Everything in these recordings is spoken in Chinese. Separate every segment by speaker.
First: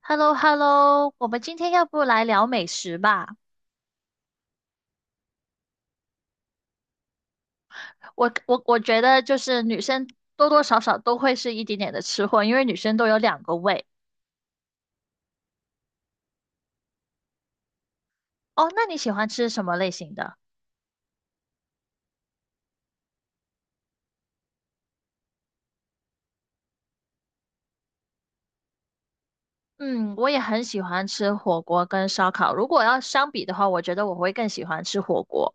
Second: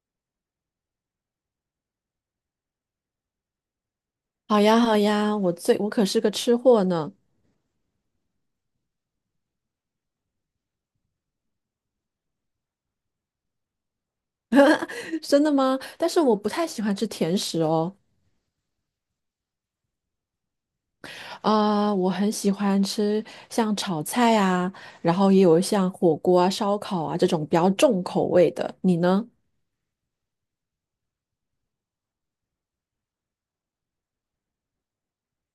Speaker 1: h e l l o h e l l o 我们今天要不来聊美食吧？
Speaker 2: 好呀，好呀，我可是个吃货呢。
Speaker 1: 我觉得就是女生多多少少都会是一点点的吃货，因为女生都有两个胃。
Speaker 2: 真的吗？但是我不太喜欢吃甜食哦。
Speaker 1: 哦，那你喜欢吃什么类型的？
Speaker 2: 我很喜欢吃像炒菜啊，然后也有像火锅啊、烧烤啊这种比较重口味的。你呢？
Speaker 1: 嗯，我也很喜欢吃火锅跟烧烤。如果要相比的话，我觉得我会更喜欢吃火锅。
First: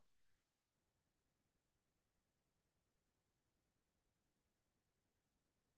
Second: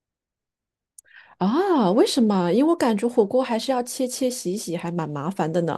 Speaker 2: 啊，为什么？因为我感觉火锅还是要切切洗洗，还蛮麻烦的呢。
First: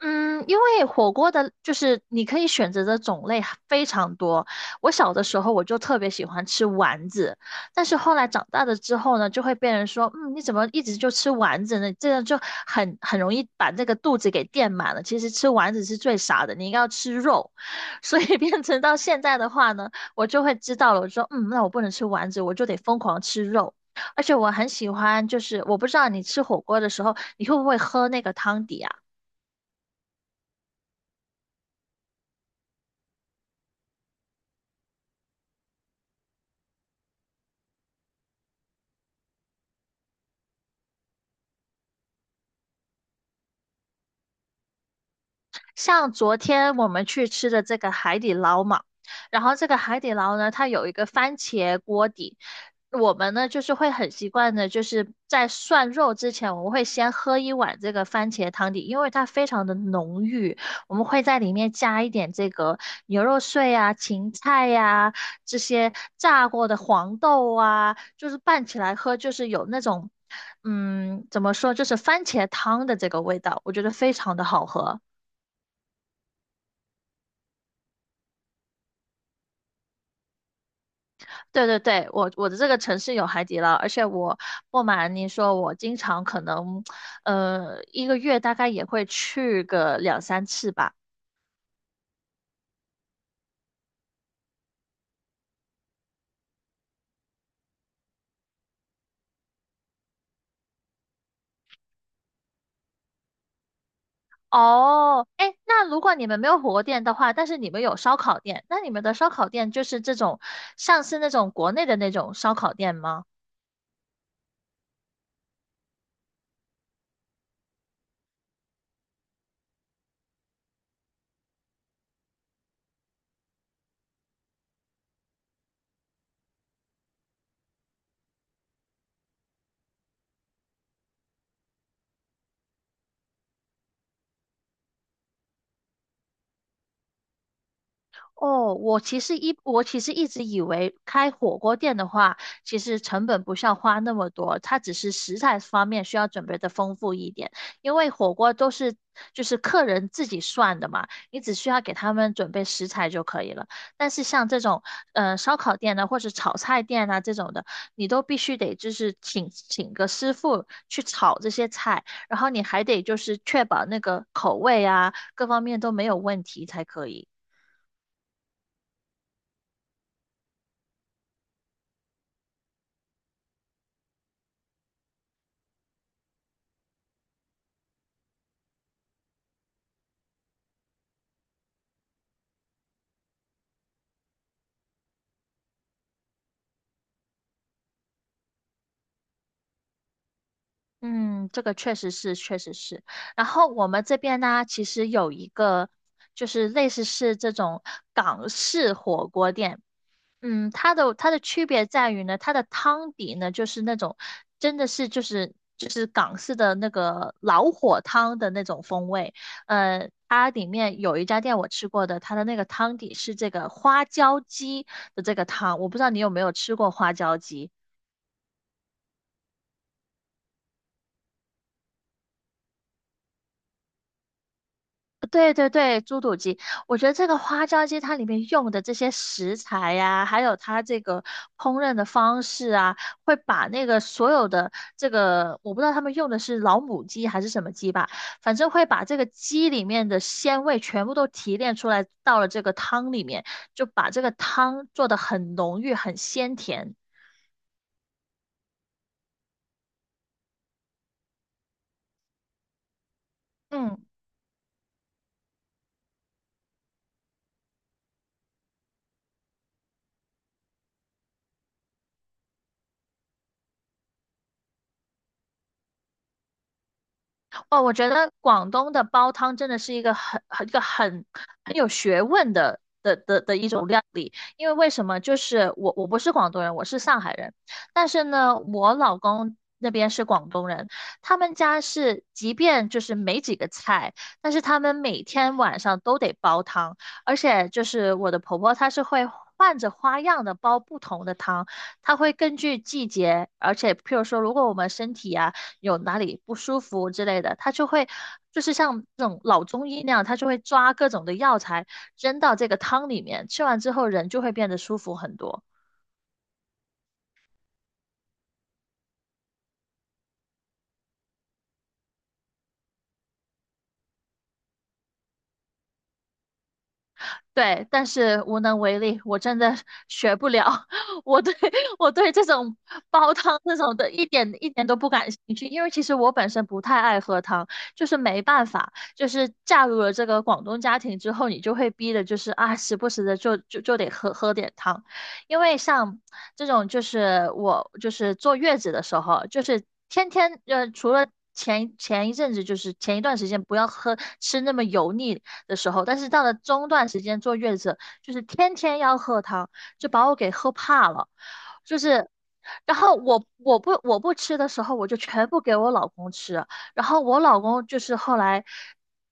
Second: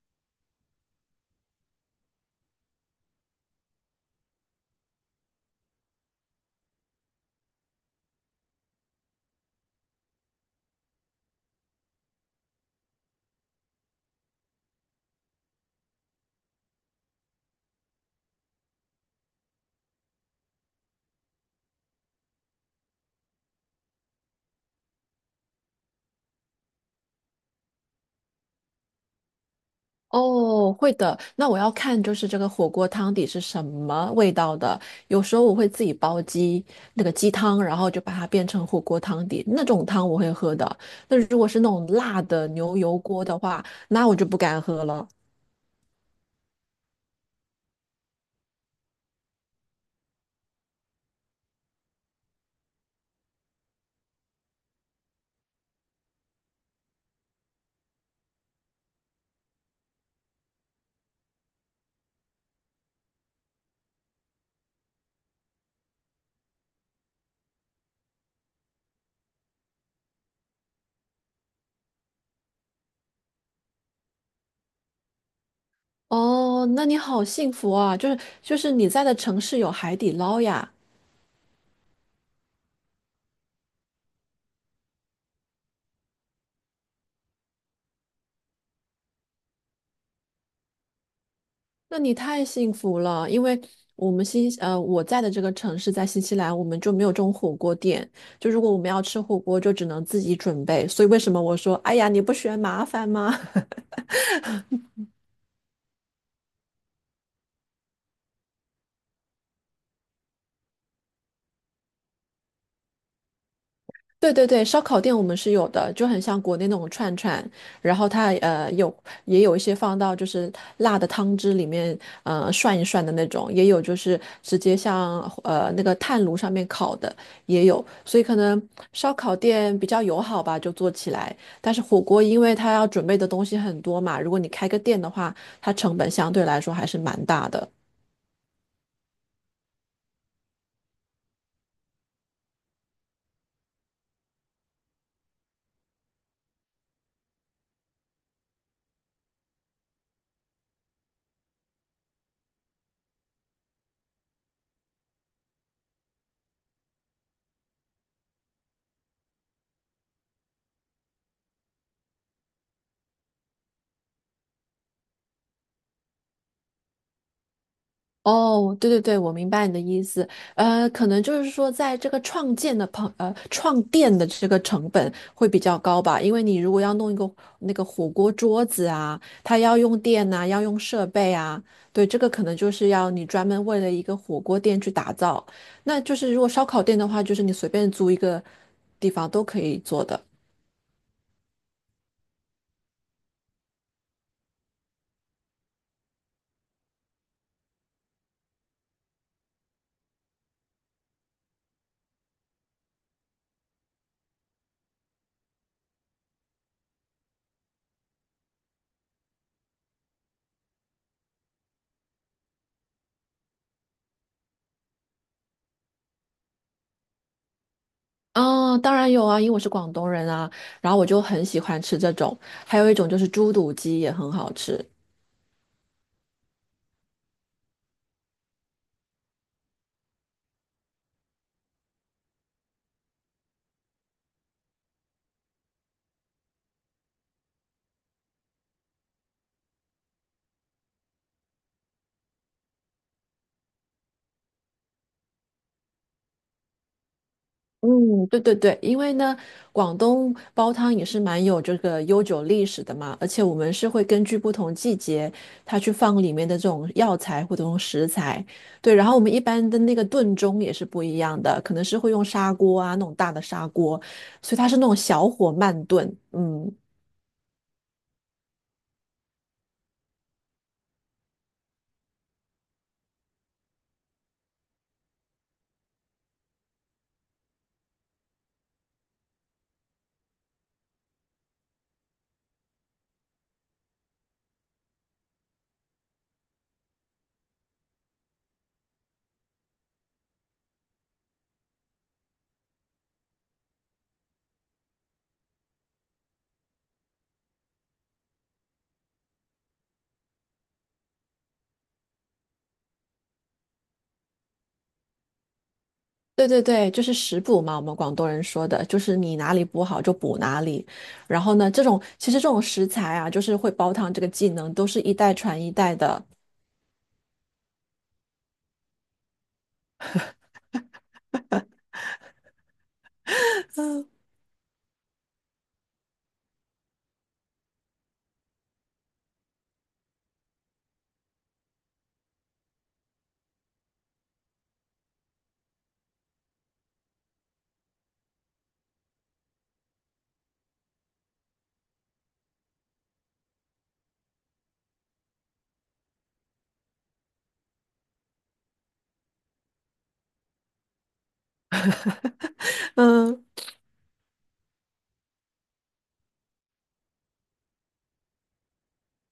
Speaker 1: 嗯，因为火锅的，就是你可以选择的种类非常多。我小的时候我就特别喜欢吃丸子，但是后来长大了之后呢，就会被人说，嗯，你怎么一直就吃丸子呢？这样就很容易把这个肚子给垫满了。其实吃丸子是最傻的，你应该要吃肉。所以变成到现在的话呢，我就会知道了，我说，嗯，那我不能吃丸子，我就得疯狂吃肉。而且我很喜欢，就是我不知道你吃火锅的时候，你会不会喝那个汤底啊？
Speaker 2: 哦，会的。那我要看就是这个火锅汤底是什么味道的。有时候我会自己煲鸡，那个鸡汤，然后就把它变成火锅汤底，那种汤我会喝的。那如果是那种辣的牛油锅的话，那我就不敢喝了。
Speaker 1: 像昨天我们去吃的这个海底捞嘛，然后这个海底捞呢，它有一个番茄锅底，我们呢就是会很习惯的，就是在涮肉之前，我们会先喝一碗这个番茄汤底，因为它非常的浓郁，我们会在里面加一点这个牛肉碎啊、芹菜呀、这些炸过的黄豆啊，就是拌起来喝，就是有那种。嗯，怎么说，就是番茄汤的这个味道，我觉得非常的好喝。
Speaker 2: 哦，那你好幸福啊！就是你在的城市有海底捞呀。
Speaker 1: 对对对，我的这个城市有海底捞，而且我不瞒你说，我经常可能，一个月大概也会去个两三次吧。
Speaker 2: 那你太幸福了，因为我们新呃我在的这个城市在新西兰，我们就没有这种火锅店。就如果我们要吃火锅，就只能自己准备。所以为什么我说，哎呀，你不嫌麻烦吗？
Speaker 1: 哦，哎，那如果你们没有火锅店的话，但是你们有烧烤店，那你们的烧烤店就是这种，像是那种国内的那种烧烤店吗？
Speaker 2: 对对对，烧烤店我们是有的，就很像国内那种串串，然后它有也有一些放到就是辣的汤汁里面涮一涮的那种，也有就是直接像那个炭炉上面烤的也有，所以可能烧烤店比较友好吧，就做起来。但是火锅因为它要准备的东西很多嘛，如果你开个店的话，它成本相对来说还是蛮大的。
Speaker 1: 哦，我其实一直以为开火锅店的话，其实成本不需要花那么多，它只是食材方面需要准备的丰富一点，因为火锅都是就是客人自己算的嘛，你只需要给他们准备食材就可以了。但是像这种烧烤店呢，或者炒菜店啊这种的，你都必须得就是请个师傅去炒这些菜，然后你还得就是确保那个口味啊各方面都没有问题才可以。
Speaker 2: 哦，对对对，我明白你的意思。可能就是说，在这个创店的这个成本会比较高吧，因为你如果要弄一个那个火锅桌子啊，它要用电呐、要用设备啊。对，这个可能就是要你专门为了一个火锅店去打造。那就是如果烧烤店的话，就是你随便租一个地方都可以做的。
Speaker 1: 嗯，这个确实是，确实是。然后我们这边呢，其实有一个就是类似是这种港式火锅店，嗯，它的区别在于呢，它的汤底呢就是那种真的是就是港式的那个老火汤的那种风味。它里面有一家店我吃过的，它的那个汤底是这个花椒鸡的这个汤，我不知道你有没有吃过花椒鸡。
Speaker 2: 嗯，当然有啊，因为我是广东人啊，然后我就很喜欢吃这种，还有一种就是猪肚鸡也很好吃。
Speaker 1: 对对对，猪肚鸡，我觉得这个花椒鸡它里面用的这些食材呀、还有它这个烹饪的方式啊，会把那个所有的这个，我不知道他们用的是老母鸡还是什么鸡吧，反正会把这个鸡里面的鲜味全部都提炼出来，到了这个汤里面，就把这个汤做的很浓郁、很鲜甜。
Speaker 2: 嗯，对对对，因为呢，广东煲汤也是蛮有这个悠久历史的嘛，而且我们是
Speaker 1: 嗯。
Speaker 2: 会根据不同季节，它去放里面的这种药材或者用食材。对，然后我们一般的那个炖盅也是不一样的，可能是会用砂锅啊，那种大的砂锅，所以它是那种小火慢炖。嗯，
Speaker 1: 哦，我觉得广东的煲汤真的是一个很有学问的一种料理。因为为什么？就是我不是广东人，我是上海人，但是呢，我老公那边是广东人，他们家是即便就是没几个菜，但是他们每天晚上都得煲汤，而且就是我的婆婆她是会。换着花样的煲不同的汤，她会根据季节，而且譬如说，如果我们身体啊有哪里不舒服之类的，他就会就是像那种老中医那样，他就会抓各种的药材扔到这个汤里面，吃完之后人就会变得舒服很多。
Speaker 2: 对对对，就是食补嘛，我们广东人说的，就是你哪里补好就补哪里。然后呢，这种其实这种食材啊，就是会煲汤这个技能，都是一代传一代的。
Speaker 1: 对，但是无能为力，我真的学不了。我对 我对这种煲汤这种的 一点都不感兴趣，因为其实我本身不太爱喝汤，就是没办法，就是嫁入了这个广东家庭之后，你就会逼的，就是啊，时不时的就得喝点汤，因为像这种就是我就是坐月子的时候，就是天天除了。一阵子就是前一段时间不要喝吃那么油腻，的时候，但是到了中段时间坐月子，就是天天要喝汤，就把我给喝怕了，就是。然后
Speaker 2: 嗯，
Speaker 1: 我不吃的时候，我就全部给我老公吃。然后我老公就是后来，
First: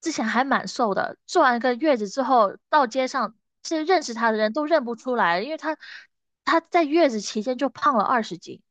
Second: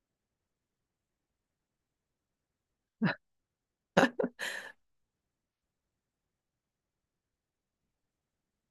Speaker 1: 之前还蛮瘦的，做完一个月子之后，到街上是认识他的人都认不出来，因为他他在月子期间就胖了20斤。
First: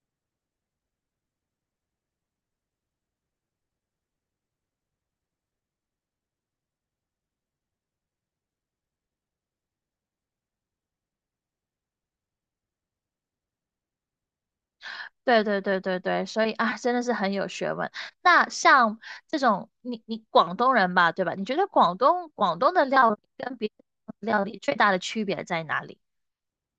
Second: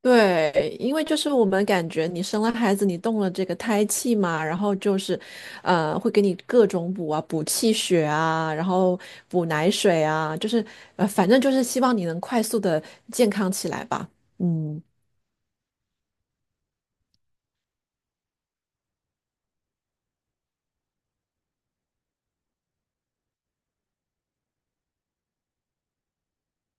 Speaker 2: 对，因为就是我们感觉你生了孩子，你动了这个胎气嘛，然后就是，会给你各种补啊、补气血啊，然后补奶水啊，就是反正就是希望你能快速的健康起来吧。嗯。
Speaker 1: 对对对对对，所以啊，真的是很有学问。那像这种，你你广东人吧，对吧？你觉得广东的料理跟别的料理最大的区别在哪里？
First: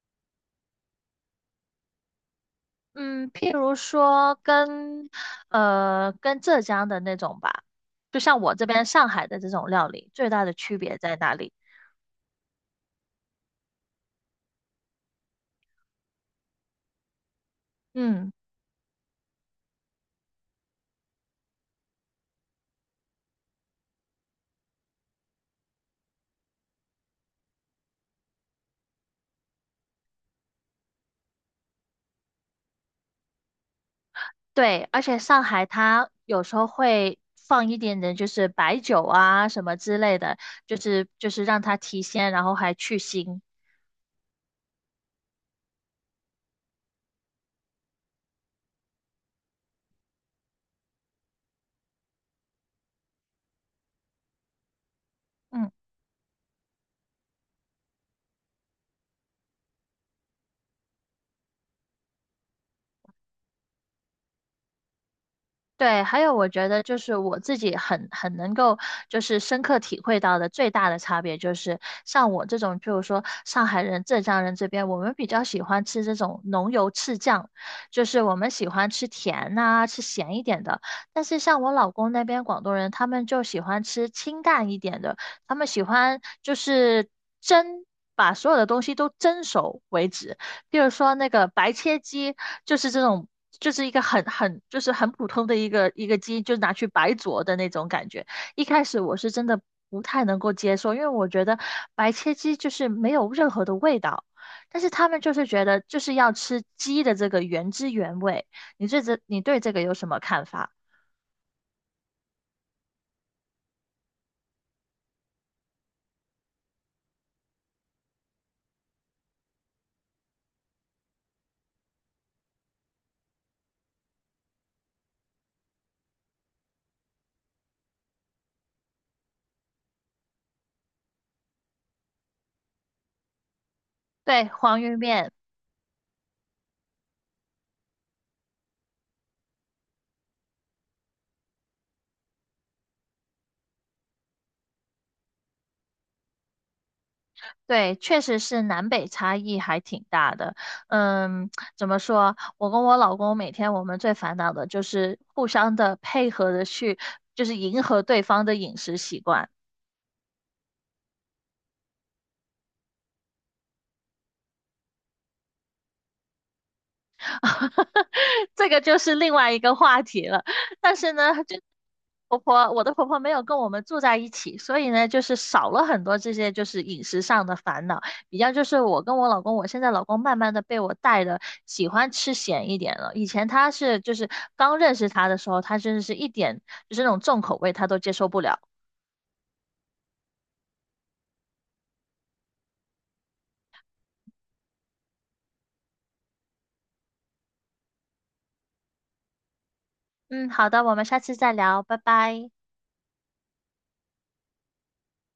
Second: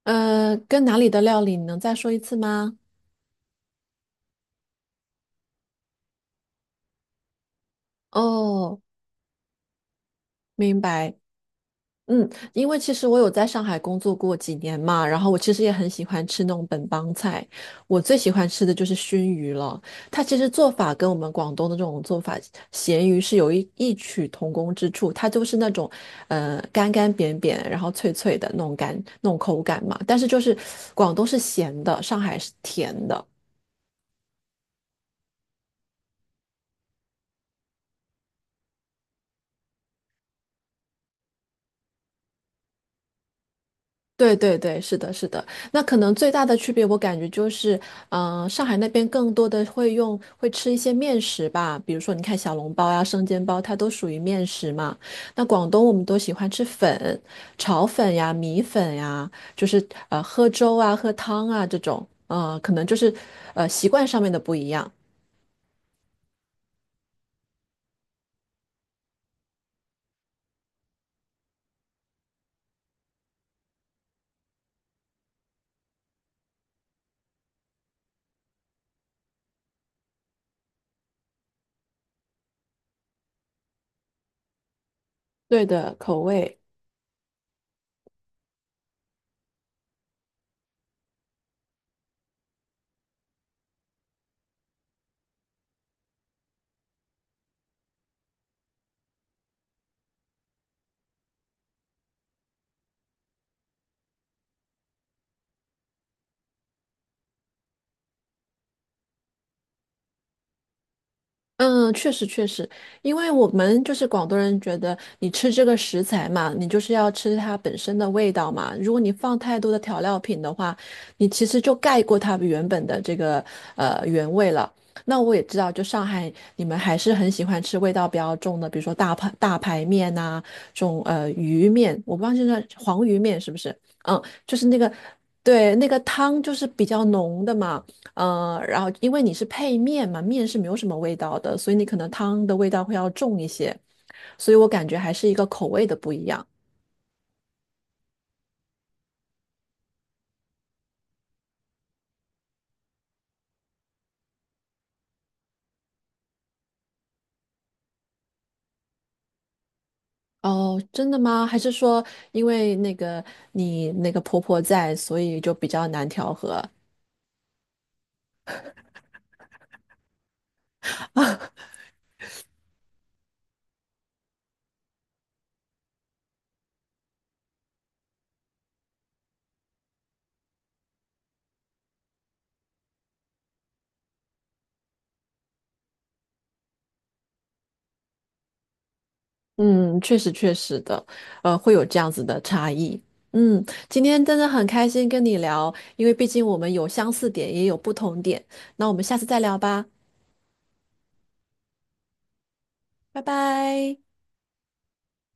Speaker 2: 跟哪里的料理，你能再说一次吗？
Speaker 1: 嗯，譬如说跟跟浙江的那种吧，就像我这
Speaker 2: 哦，
Speaker 1: 边上海的这种料理，最大的区
Speaker 2: 明
Speaker 1: 别
Speaker 2: 白。
Speaker 1: 在哪里？
Speaker 2: 嗯，因为其实我有在上海工作过几年嘛，然后我其实也很喜欢吃那种本帮菜，我最喜
Speaker 1: 嗯，
Speaker 2: 欢吃的就是熏鱼了。它其实做法跟我们广东的这种做法咸鱼是有异曲同工之处，它就是那种干干扁扁，然后脆脆的那种口感嘛。但是就是广东是咸的，上海是甜的。
Speaker 1: 对，而且上海它有时候会放一点点，就是白酒啊什么之类的，就是就是让它提鲜，然后还去腥。
Speaker 2: 对对对，是的，是的。那可能最大的区别，我感觉就是，嗯、上海那边更多的会吃一些面食吧，比如说你看小笼包呀、生煎包，它都属于面食嘛。那
Speaker 1: 嗯。
Speaker 2: 广东我们都喜欢吃粉、炒粉呀、米粉呀，就是喝粥啊、喝汤啊这种。嗯、可能就是习惯上面的不一样。
Speaker 1: 对，还有我觉得就是我自己很很能够就是深刻体会到的最大的差别就是，像我这种，就是说上海人、浙江人这边，我们比较喜欢吃这种浓油赤酱，就是我们喜欢吃甜呐、吃咸一点的。但是像我老公那边广东人，他们就喜欢吃清淡一点的，他们
Speaker 2: 对
Speaker 1: 喜
Speaker 2: 的，
Speaker 1: 欢
Speaker 2: 口
Speaker 1: 就
Speaker 2: 味。
Speaker 1: 是蒸，把所有的东西都蒸熟为止。比如说那个白切鸡，就是这种，就是一个很就是很普通的一个鸡，就拿去白灼的那种感觉。一开始我是真的不太能够接受，因为我觉得白切鸡就是没有任何的味道。但是他们就是觉得就是要吃鸡的这个原汁原味。你对这个有什么看法？
Speaker 2: 嗯，确实确实，因为我们就是广东人，觉得你吃这个食材嘛，你就是要吃它本身的味道嘛。如果你放太多的调料品的话，你其实就盖过它原本的这个原味了。那我也知道，就上海你们还是很喜欢吃味道比较重的，比如说大排面呐、这种鱼面，我不知道现在黄鱼面是不是？嗯，
Speaker 1: 对，
Speaker 2: 就是那
Speaker 1: 黄
Speaker 2: 个
Speaker 1: 鱼面。
Speaker 2: 对那个汤就是比较浓的嘛。嗯，然后因为你是配面嘛，面是没有什么味道的，所以你可能汤的味道会要重一些，所以我感觉还是一个口味的不一样。
Speaker 1: 对，确实是南北差异还挺大的。嗯，怎么说？我跟我老公每天我们最烦恼的就是互相的配合的去，就是迎合对方的饮食习惯。
Speaker 2: 哦，真的吗？还是说因为那个你那个婆婆在，所以就比较难调和？
Speaker 1: 这个就是另外一个话题了。但是呢，就 婆婆，我的婆婆没有跟我们住在一起，所以呢，就是少了很多这些就是饮食上的烦恼。比较就是我跟我老公，我现在老公慢慢的被我带的喜欢吃咸一点了。以前他是就是刚认识他的时候，他真的是一点就是那种重口味他都接受不了。
Speaker 2: 嗯，确实确实的，会有这样子的差异。嗯，今天真的很开心跟你聊，因为毕竟我们有相似点，也有不同点。那我们下次再聊吧，
Speaker 1: 嗯，好的，我们下次再聊，拜拜。
Speaker 2: 拜拜。